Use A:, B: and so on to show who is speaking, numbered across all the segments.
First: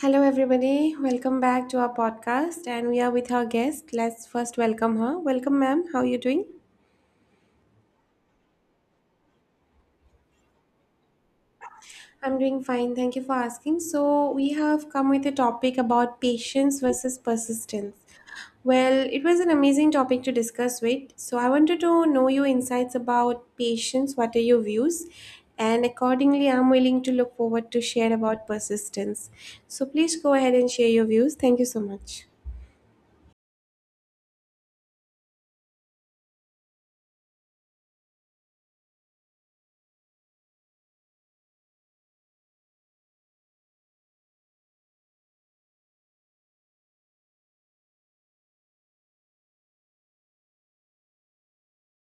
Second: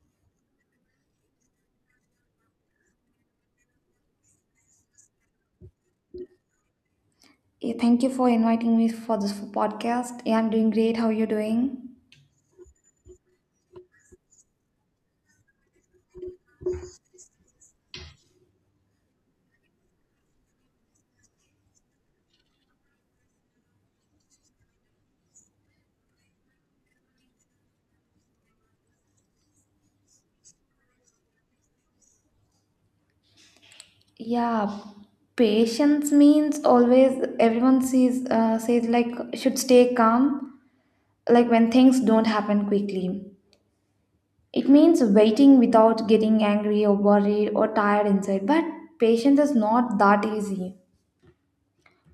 A: Hello, everybody. Welcome back to our podcast. And we are with our guest. Let's first welcome her. Welcome, ma'am. How are you doing?
B: Yeah, thank you for inviting me for this podcast. Yeah, I'm doing great. How are you doing?
A: I'm doing fine. Thank you for asking. So, we have come with a topic about patience versus persistence. Well, it was an amazing topic to discuss with. So, I wanted to know your insights about patience. What are your views? And accordingly, I'm willing to look forward to share about persistence. So, please go ahead and share your views. Thank you so much.
B: Yeah, patience means always everyone sees says like should stay calm like when things don't happen quickly. It means waiting without getting angry or worried or tired inside. But patience is not that easy.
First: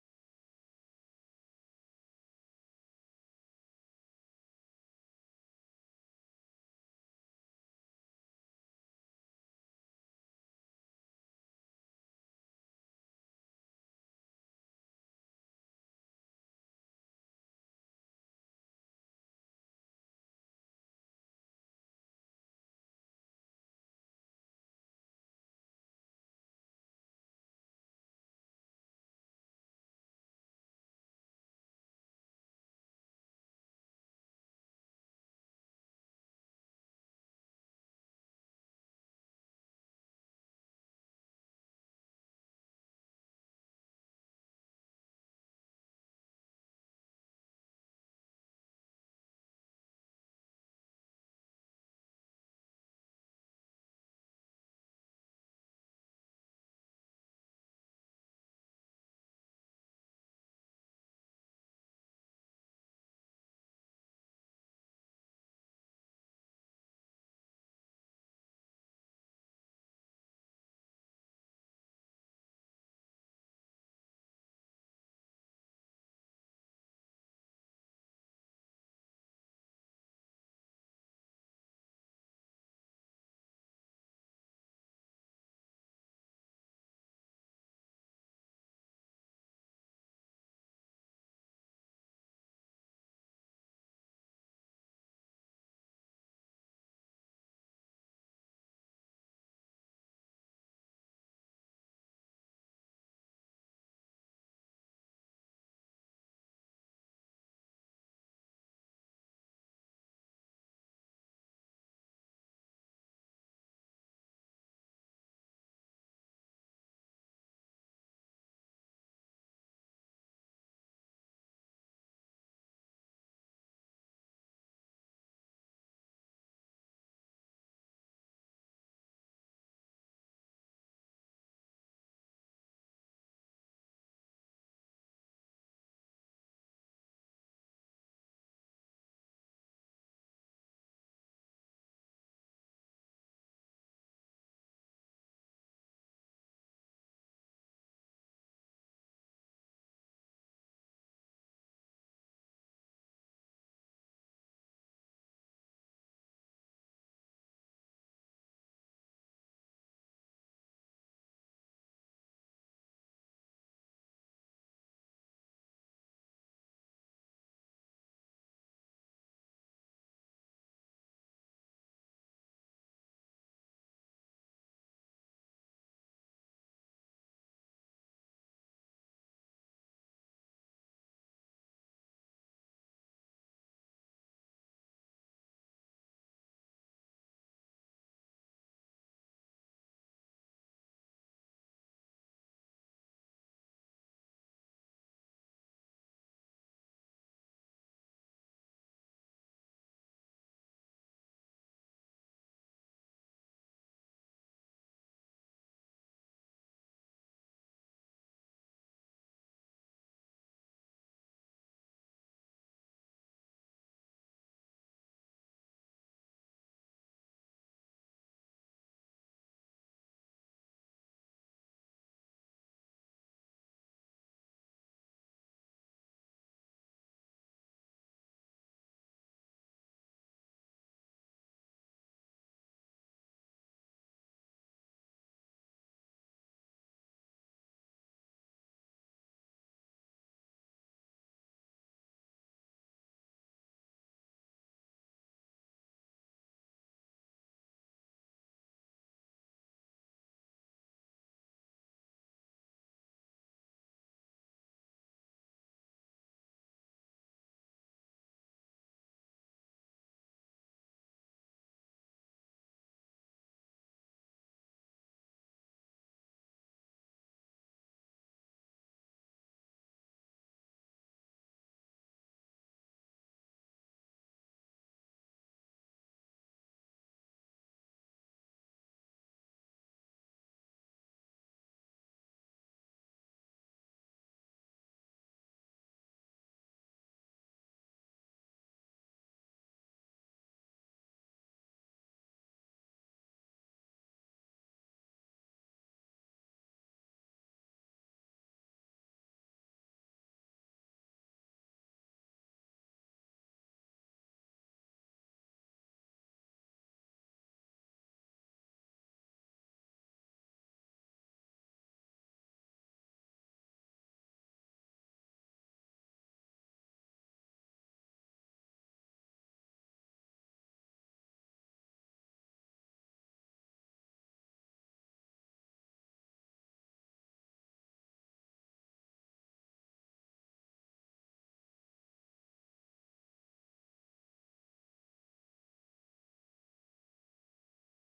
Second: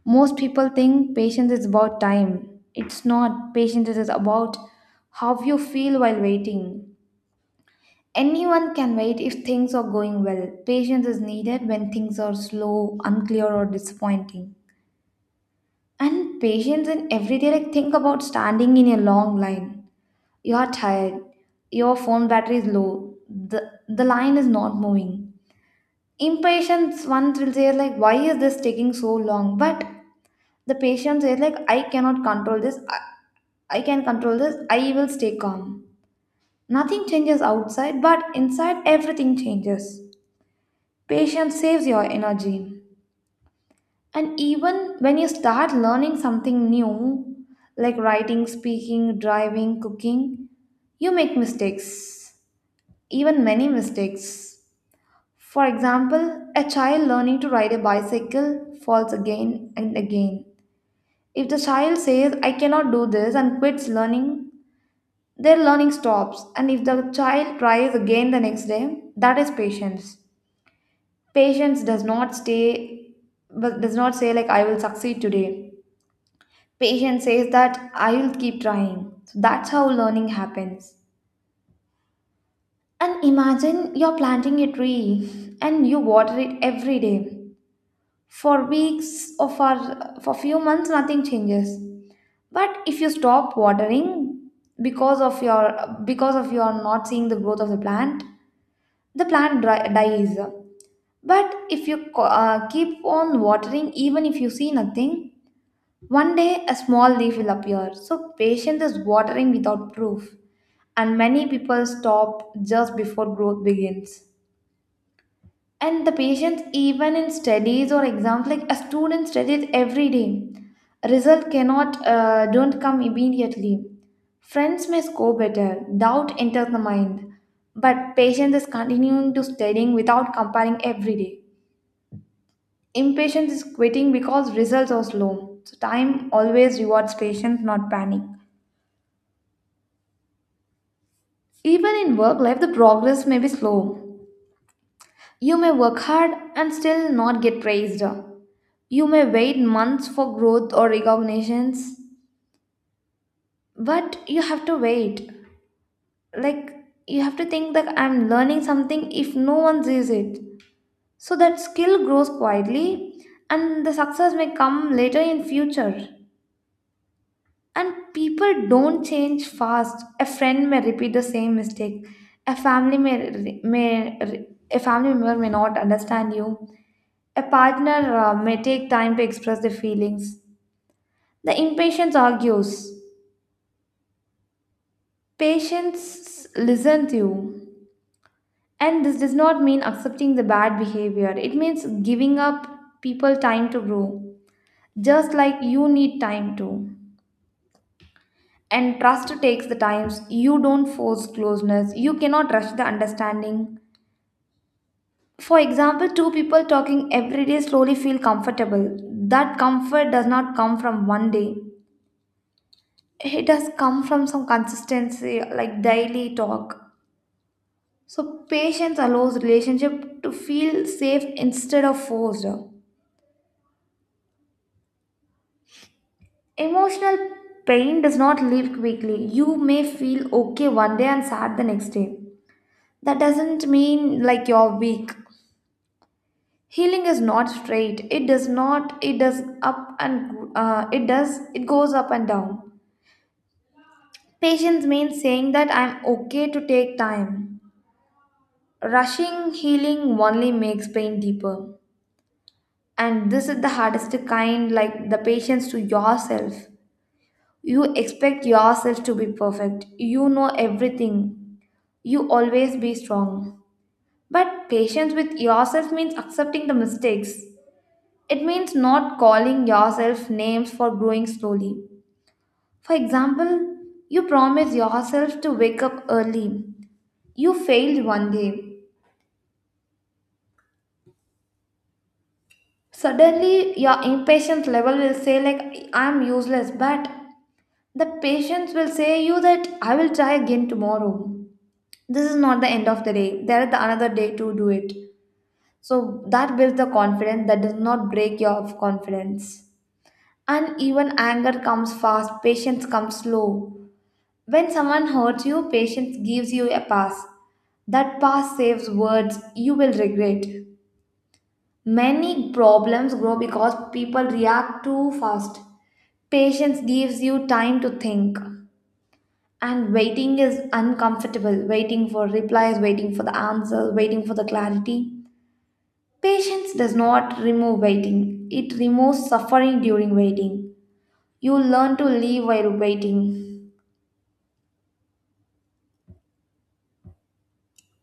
B: Most people think patience is about time. It's not. Patience is about how you feel while waiting. Anyone can wait if things are going well. Patience is needed when things are slow, unclear, or disappointing. And patience in everyday, like think about standing in a long line. You are tired, your phone battery is low, the line is not moving. Impatience, one will say, like, why is this taking so long? But the patient says, like, I cannot control this, I can control this, I will stay calm. Nothing changes outside, but inside, everything changes. Patience saves your energy. And even when you start learning something new, like writing, speaking, driving, cooking, you make mistakes, even many mistakes. For example, a child learning to ride a bicycle falls again and again. If the child says, I cannot do this, and quits learning, their learning stops. And if the child tries again the next day, that is patience. Patience does not stay, but does not say like I will succeed today. Patience says that I will keep trying. So that's how learning happens. And imagine you're planting a tree and you water it every day. For weeks or for few months, nothing changes. But if you stop watering because of your because of your not seeing the growth of the plant dies. But if you keep on watering, even if you see nothing, one day a small leaf will appear. So, patience is watering without proof, and many people stop just before growth begins. And the patients, even in studies or exams, like a student studies every day, result cannot don't come immediately. Friends may score better, doubt enters the mind, but patience is continuing to studying without comparing every day. Impatience is quitting because results are slow. So time always rewards patience, not panic. Even in work life the progress may be slow. You may work hard and still not get praised. You may wait months for growth or recognitions, but you have to wait. Like, you have to think that I'm learning something if no one sees it. So that skill grows quietly and the success may come later in future. And people don't change fast. A friend may repeat the same mistake. A family member may not understand you. A partner may take time to express their feelings. The impatience argues. Patience listen to you. And this does not mean accepting the bad behavior. It means giving up people time to grow, just like you need time to. And trust takes the times. You don't force closeness. You cannot rush the understanding. For example, two people talking every day slowly feel comfortable. That comfort does not come from one day. It does come from some consistency, like daily talk. So, patience allows relationship to feel safe instead of forced. Emotional pain does not leave quickly. You may feel okay one day and sad the next day. That doesn't mean like you're weak. Healing is not straight. It does not. It does up and it does. It goes up and down. Patience means saying that I'm okay to take time. Rushing healing only makes pain deeper. And this is the hardest kind, like the patience to yourself. You expect yourself to be perfect, you know everything, you always be strong, but patience with yourself means accepting the mistakes. It means not calling yourself names for growing slowly. For example, you promise yourself to wake up early, you failed one day, suddenly your impatience level will say like I'm useless. But the patients will say you that I will try again tomorrow. This is not the end of the day. There is the another day to do it. So that builds the confidence, that does not break your confidence. And even anger comes fast, patience comes slow. When someone hurts you, patience gives you a pass. That pass saves words you will regret. Many problems grow because people react too fast. Patience gives you time to think. And waiting is uncomfortable. Waiting for replies, waiting for the answers, waiting for the clarity. Patience does not remove waiting, it removes suffering during waiting. You learn to live while waiting.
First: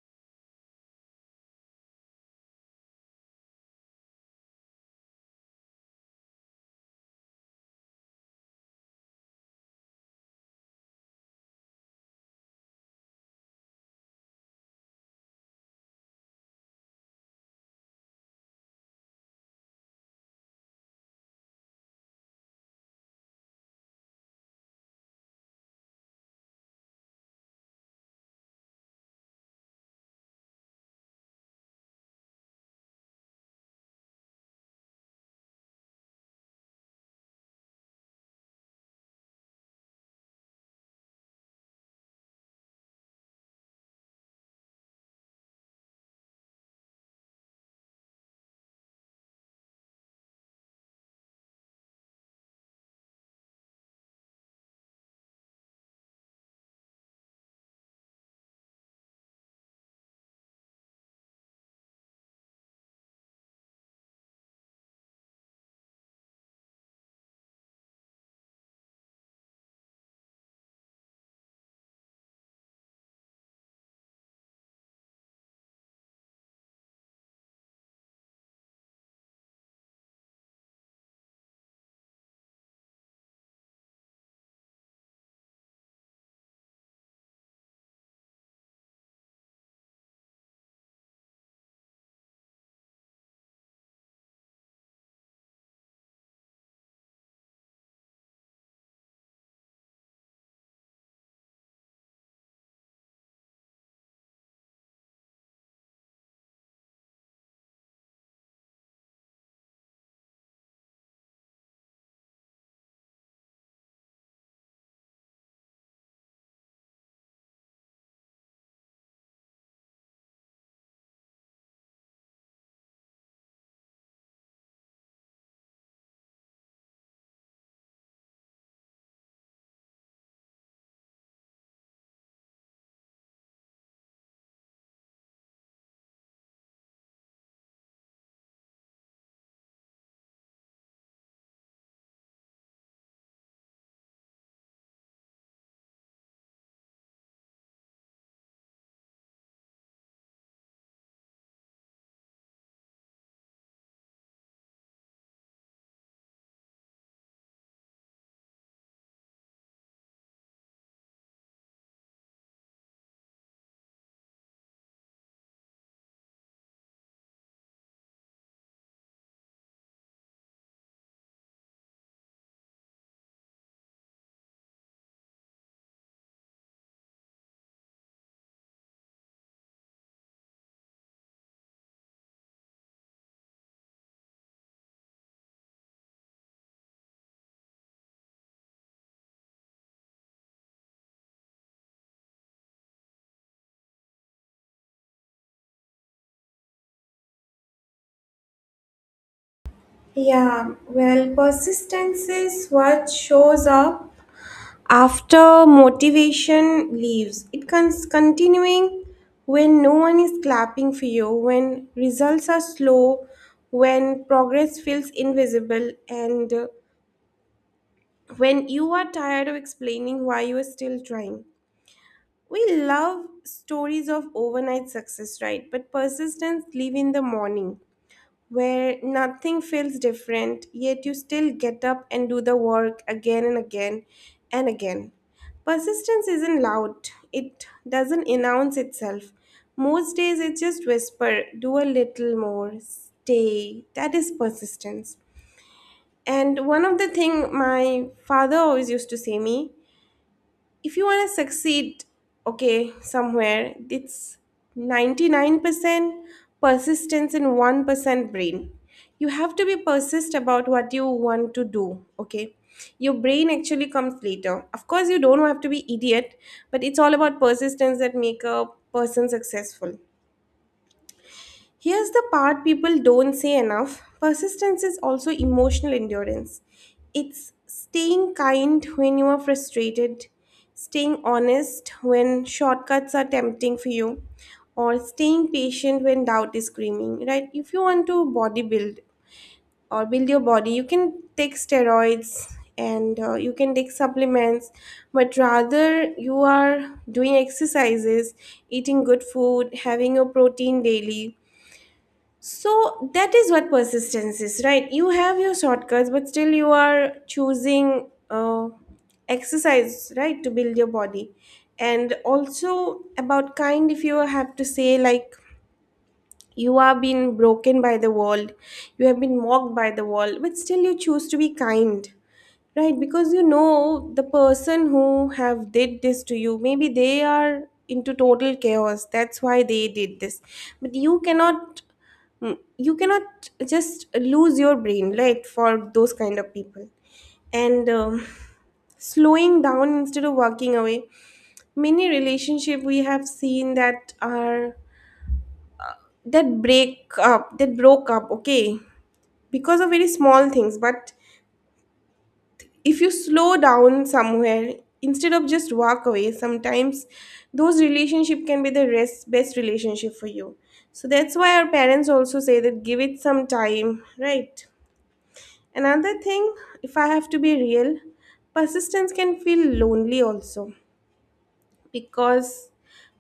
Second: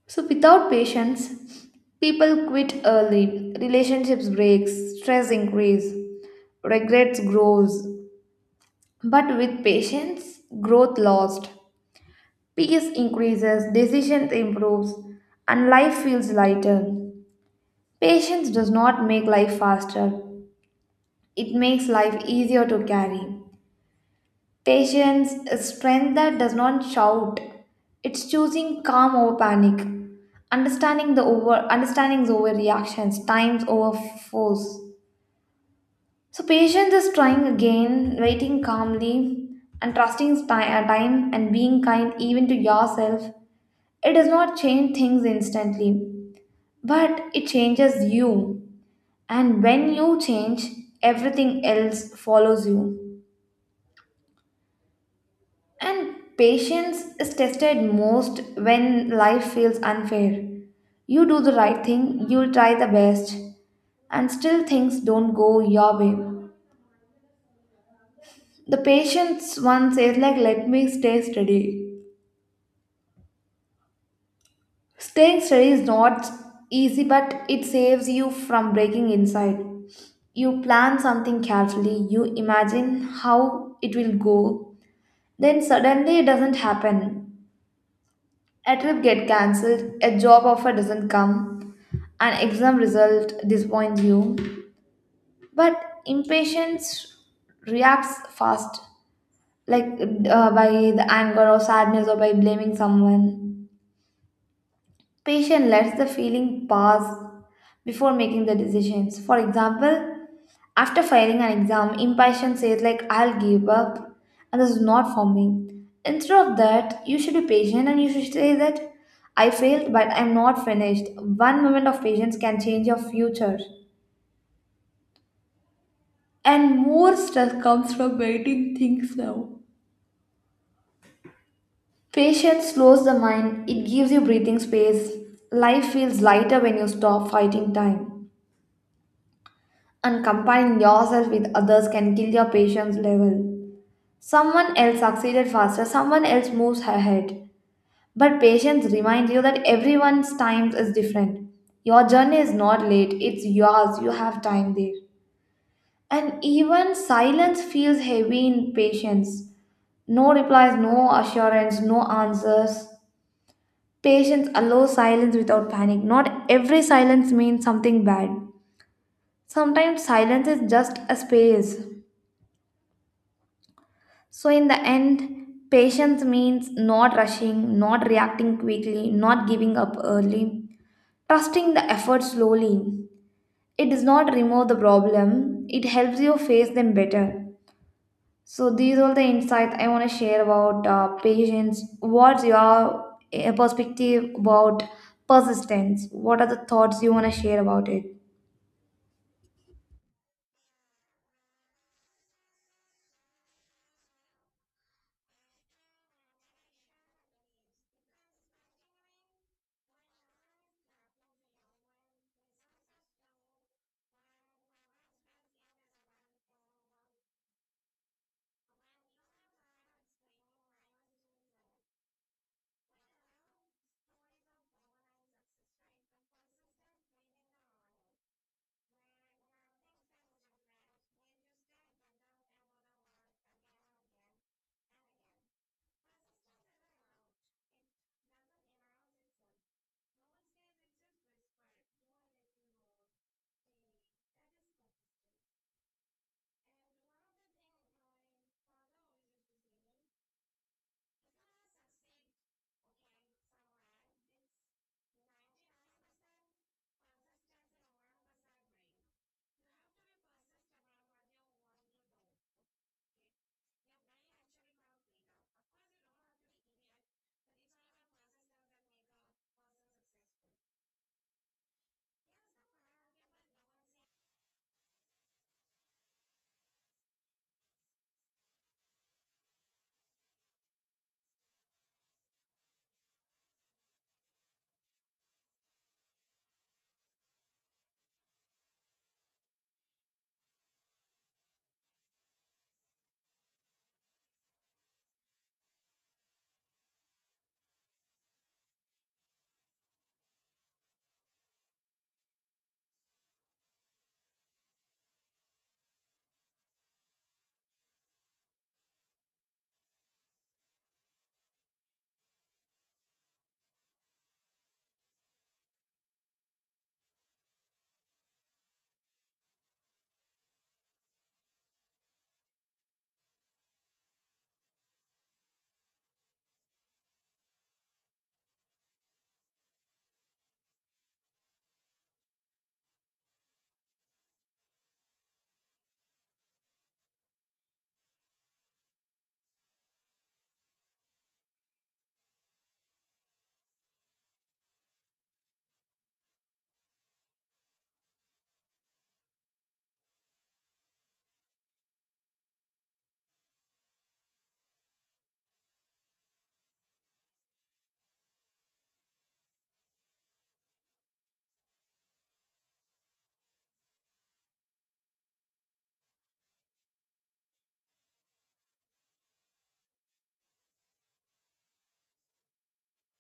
B: So, without patience, people quit early, relationships break, stress increase, regrets grows. But with patience, growth lost, peace increases, decisions improves, and life feels lighter. Patience does not make life faster, it makes life easier to carry. Patience is strength that does not shout. It's choosing calm over panic, understanding the over understandings over reactions, times over force. So patience is trying again, waiting calmly, and trusting time, and being kind even to yourself. It does not change things instantly, but it changes you. And when you change, everything else follows you. And patience is tested most when life feels unfair. You do the right thing, you try the best, and still things don't go your way. The patience one says like let me stay steady. Staying steady is not easy, but it saves you from breaking inside. You plan something carefully, you imagine how it will go. Then suddenly it doesn't happen. A trip get cancelled, a job offer doesn't come, an exam result disappoints you. But impatience reacts fast, like by the anger or sadness or by blaming someone. Patient lets the feeling pass before making the decisions. For example, after failing an exam, impatient says like I'll give up and this is not for me. Instead of that, you should be patient and you should say that I failed but I'm not finished. One moment of patience can change your future. And more stress comes from waiting things now. Patience slows the mind, it gives you breathing space. Life feels lighter when you stop fighting time. And comparing yourself with others can kill your patience level. Someone else succeeded faster, someone else moves ahead. But patience reminds you that everyone's time is different. Your journey is not late, it's yours, you have time there. And even silence feels heavy in patience. No replies, no assurance, no answers. Patience allows silence without panic. Not every silence means something bad. Sometimes silence is just a space. So, in the end, patience means not rushing, not reacting quickly, not giving up early, trusting the effort slowly. It does not remove the problem, it helps you face them better. So, these are the insights I want to share about patience. What's your perspective about persistence? What are the thoughts you want to share about it?
A: Yeah, well, persistence is what shows up after motivation leaves. Continuing when no one is clapping for you, when results are slow, when progress feels invisible, and when you are tired of explaining why you are still trying. We love stories of overnight success, right? But persistence live in the morning, where nothing feels different, yet you still get up and do the work again and again and again. Persistence isn't loud, it doesn't announce itself. Most days it just whisper, do a little more, stay. That is persistence. And one of the thing my father always used to say me, if you want to succeed, okay, somewhere it's 99% persistence and 1% brain. You have to be persist about what you want to do, okay? Your brain actually comes later. Of course, you don't have to be idiot, but it's all about persistence that make a person successful. Here's the part people don't say enough, persistence is also emotional endurance. It's staying kind when you are frustrated, staying honest when shortcuts are tempting for you, or staying patient when doubt is screaming, right? If you want to bodybuild or build your body, you can take steroids and you can take supplements, but rather you are doing exercises, eating good food, having your protein daily, so that is what persistence is, right? You have your shortcuts, but still you are choosing exercise, right, to build your body. And also about kind, if you have to say, like, you are being broken by the world, you have been mocked by the world, but still you choose to be kind. Right, because you know the person who have did this to you, maybe they are into total chaos. That's why they did this. But you cannot, you cannot just lose your brain, right, for those kind of people. And slowing down instead of walking away. Many relationship we have seen that are that broke up, okay, because of very small things, but if you slow down somewhere instead of just walk away sometimes, those relationship can be best relationship for you. So that's why our parents also say that give it some time, right? Another thing, if I have to be real, persistence can feel lonely also, because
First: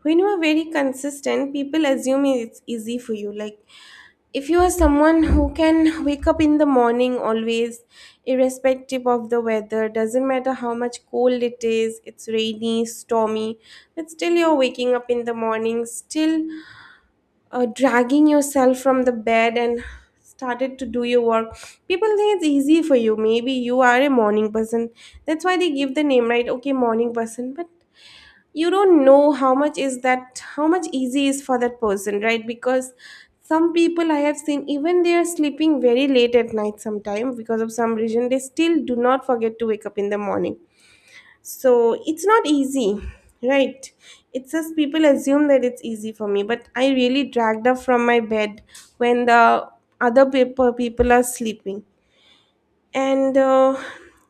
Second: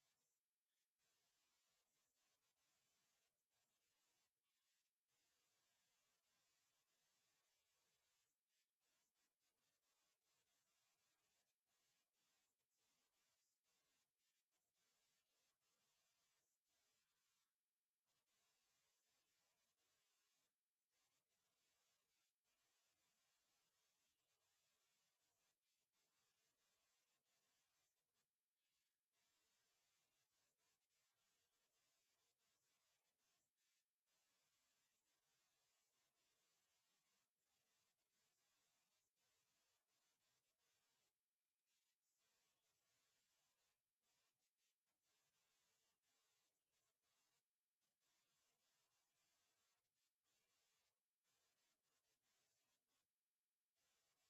A: when you are very consistent, people assume it's easy for you. Like, if you are someone who can wake up in the morning always, irrespective of the weather, doesn't matter how much cold it is, it's rainy, stormy, but still you're waking up in the morning, still dragging yourself from the bed and started to do your work, people think it's easy for you. Maybe you are a morning person, that's why they give the name, right? Okay, morning person, but you don't know how much is that, how much easy is for that person, right? Because some people I have seen, even they are sleeping very late at night sometime because of some reason, they still do not forget to wake up in the morning. So it's not easy, right? It's just people assume that it's easy for me, but I really dragged up from my bed when the other people are sleeping. And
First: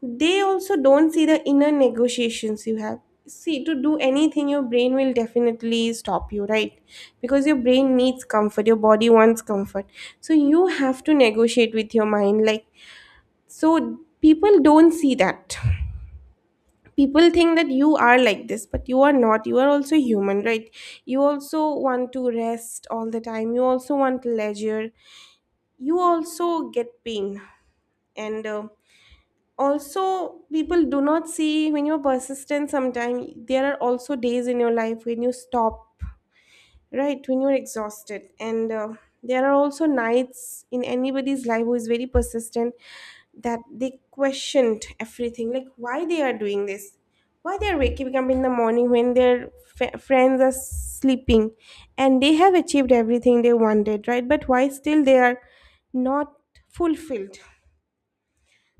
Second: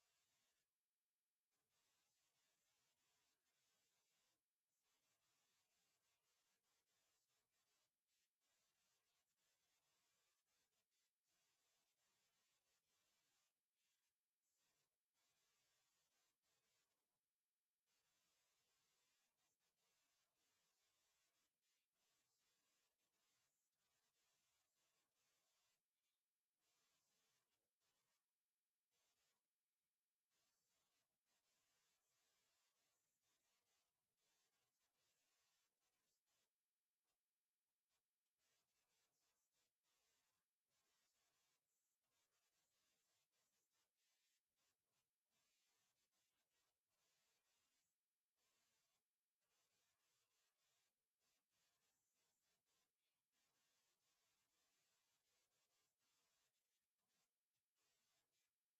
A: they also don't see the inner negotiations you have. See, to do anything, your brain will definitely stop you, right? Because your brain needs comfort, your body wants comfort, so you have to negotiate with your mind, like, so people don't see that. People think that you are like this, but you are not, you are also human, right? You also want to rest all the time, you also want leisure, you also get pain. And also people do not see, when you're persistent, sometimes there are also days in your life when you stop, right, when you're exhausted. And there are also nights in anybody's life who is very persistent, that they questioned everything, like why they are doing this, why they are waking up in the morning when their friends are sleeping, and they have achieved everything they wanted, right, but why still they are not fulfilled.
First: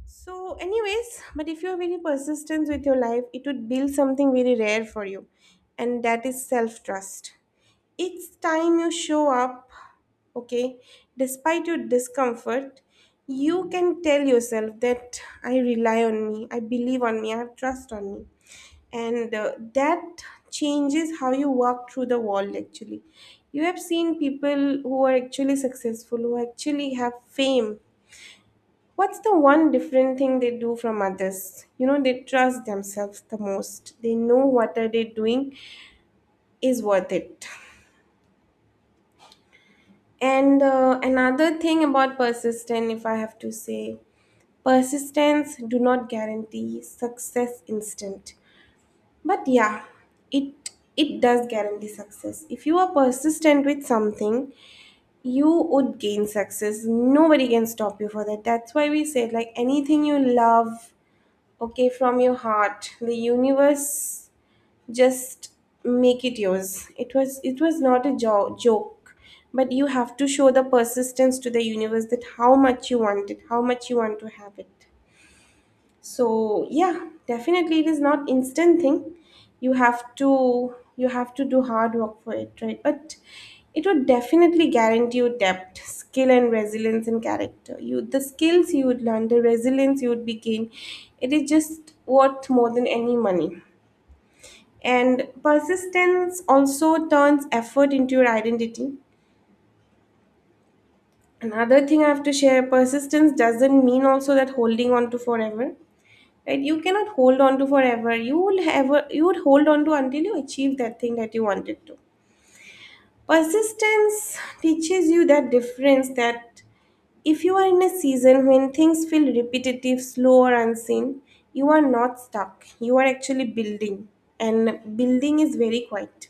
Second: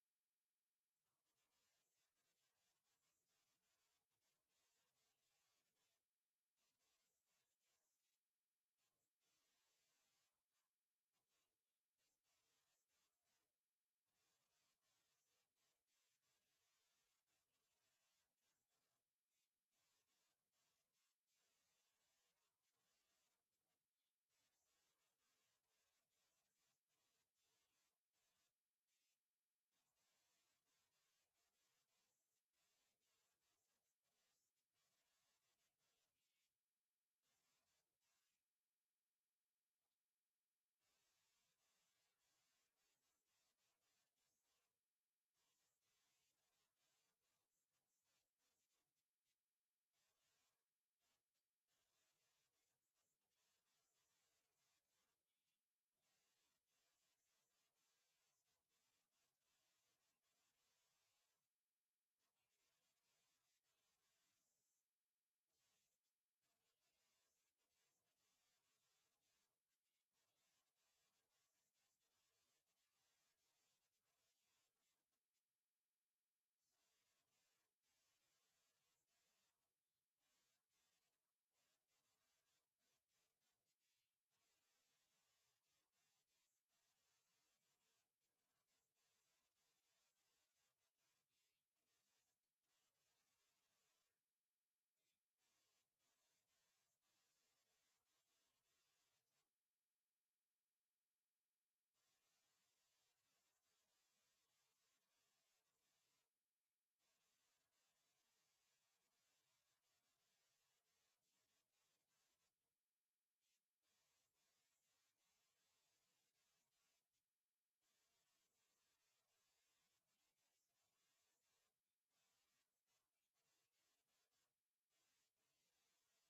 A: So, anyways, but if you are very persistent with your life, it would build something very rare for you, and that is self trust. Each time you show up, okay, despite your discomfort, you can tell yourself that I rely on me, I believe on me, I have trust on me. And that changes how you walk through the world actually. You have seen people who are actually successful, who actually have fame. What's the one different thing they do from others? You know, they trust themselves the most. They know what are they doing is worth it. And another thing about persistence, if I have to say, persistence do not guarantee success instant. But yeah, it it does guarantee success. If you are persistent with something, you would gain success. Nobody can stop you for that. That's why we said, like, anything you love, okay, from your heart, the universe just make it yours. It was not a joke, but you have to show the persistence to the universe, that how much you want it, how much you want to have it. So yeah, definitely it is not instant thing. You have to do hard work for it, right, but it would definitely guarantee you depth skill and resilience and character. You, the skills you would learn, the resilience you would be gain, it is just worth more than any money. And persistence also turns effort into your identity. Another thing I have to share, persistence doesn't mean also that holding on to forever. Right, you cannot hold on to forever, you will ever, you would hold on to until you achieve that thing that you wanted to. Persistence teaches you that difference, that if you are in a season when things feel repetitive, slow or unseen, you are not stuck, you are actually building, and building is very quiet.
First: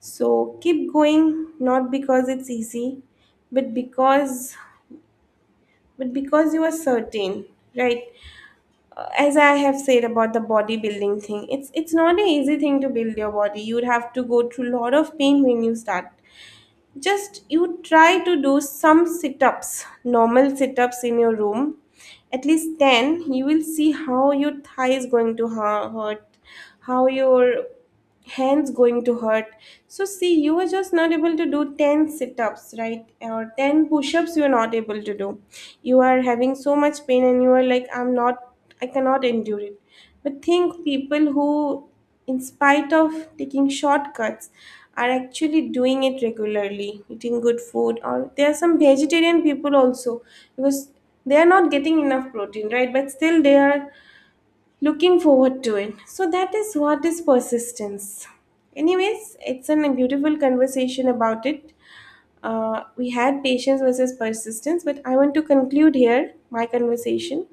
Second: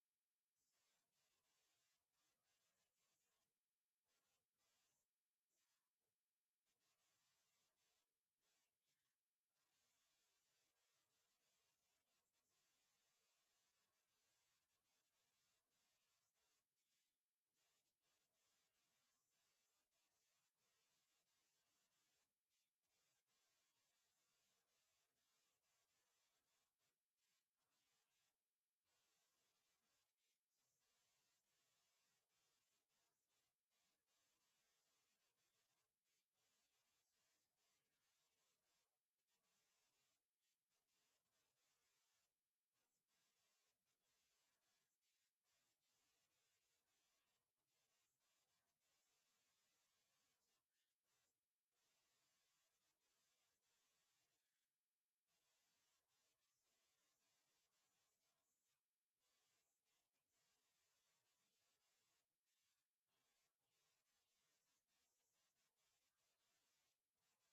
A: So keep going, not because it's easy, but because, but because you are certain, right? As I have said about the bodybuilding thing, it's not an easy thing to build your body. You'd have to go through a lot of pain when you start. Just you try to do some sit-ups, normal sit-ups in your room, at least 10, you will see how your thigh is going to hurt, how your hands going to hurt. So see, you were just not able to do 10 sit-ups, right, or 10 push-ups you are not able to do. You are having so much pain and you are like, I'm not, I cannot endure it. But think people who, in spite of taking shortcuts, are actually doing it regularly, eating good food, or there are some vegetarian people also, because they are not getting enough protein, right, but still they are looking forward to it. So that is what is persistence. Anyways, it's a beautiful conversation about it. We had patience versus persistence, but I want to conclude here my conversation,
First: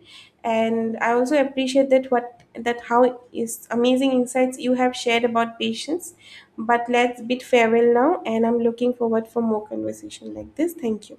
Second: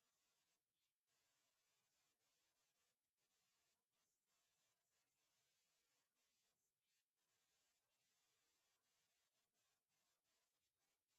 A: and I also appreciate that what that how is amazing insights you have shared about patience. But let's bid farewell now, and I'm looking forward for more conversation like this. Thank you.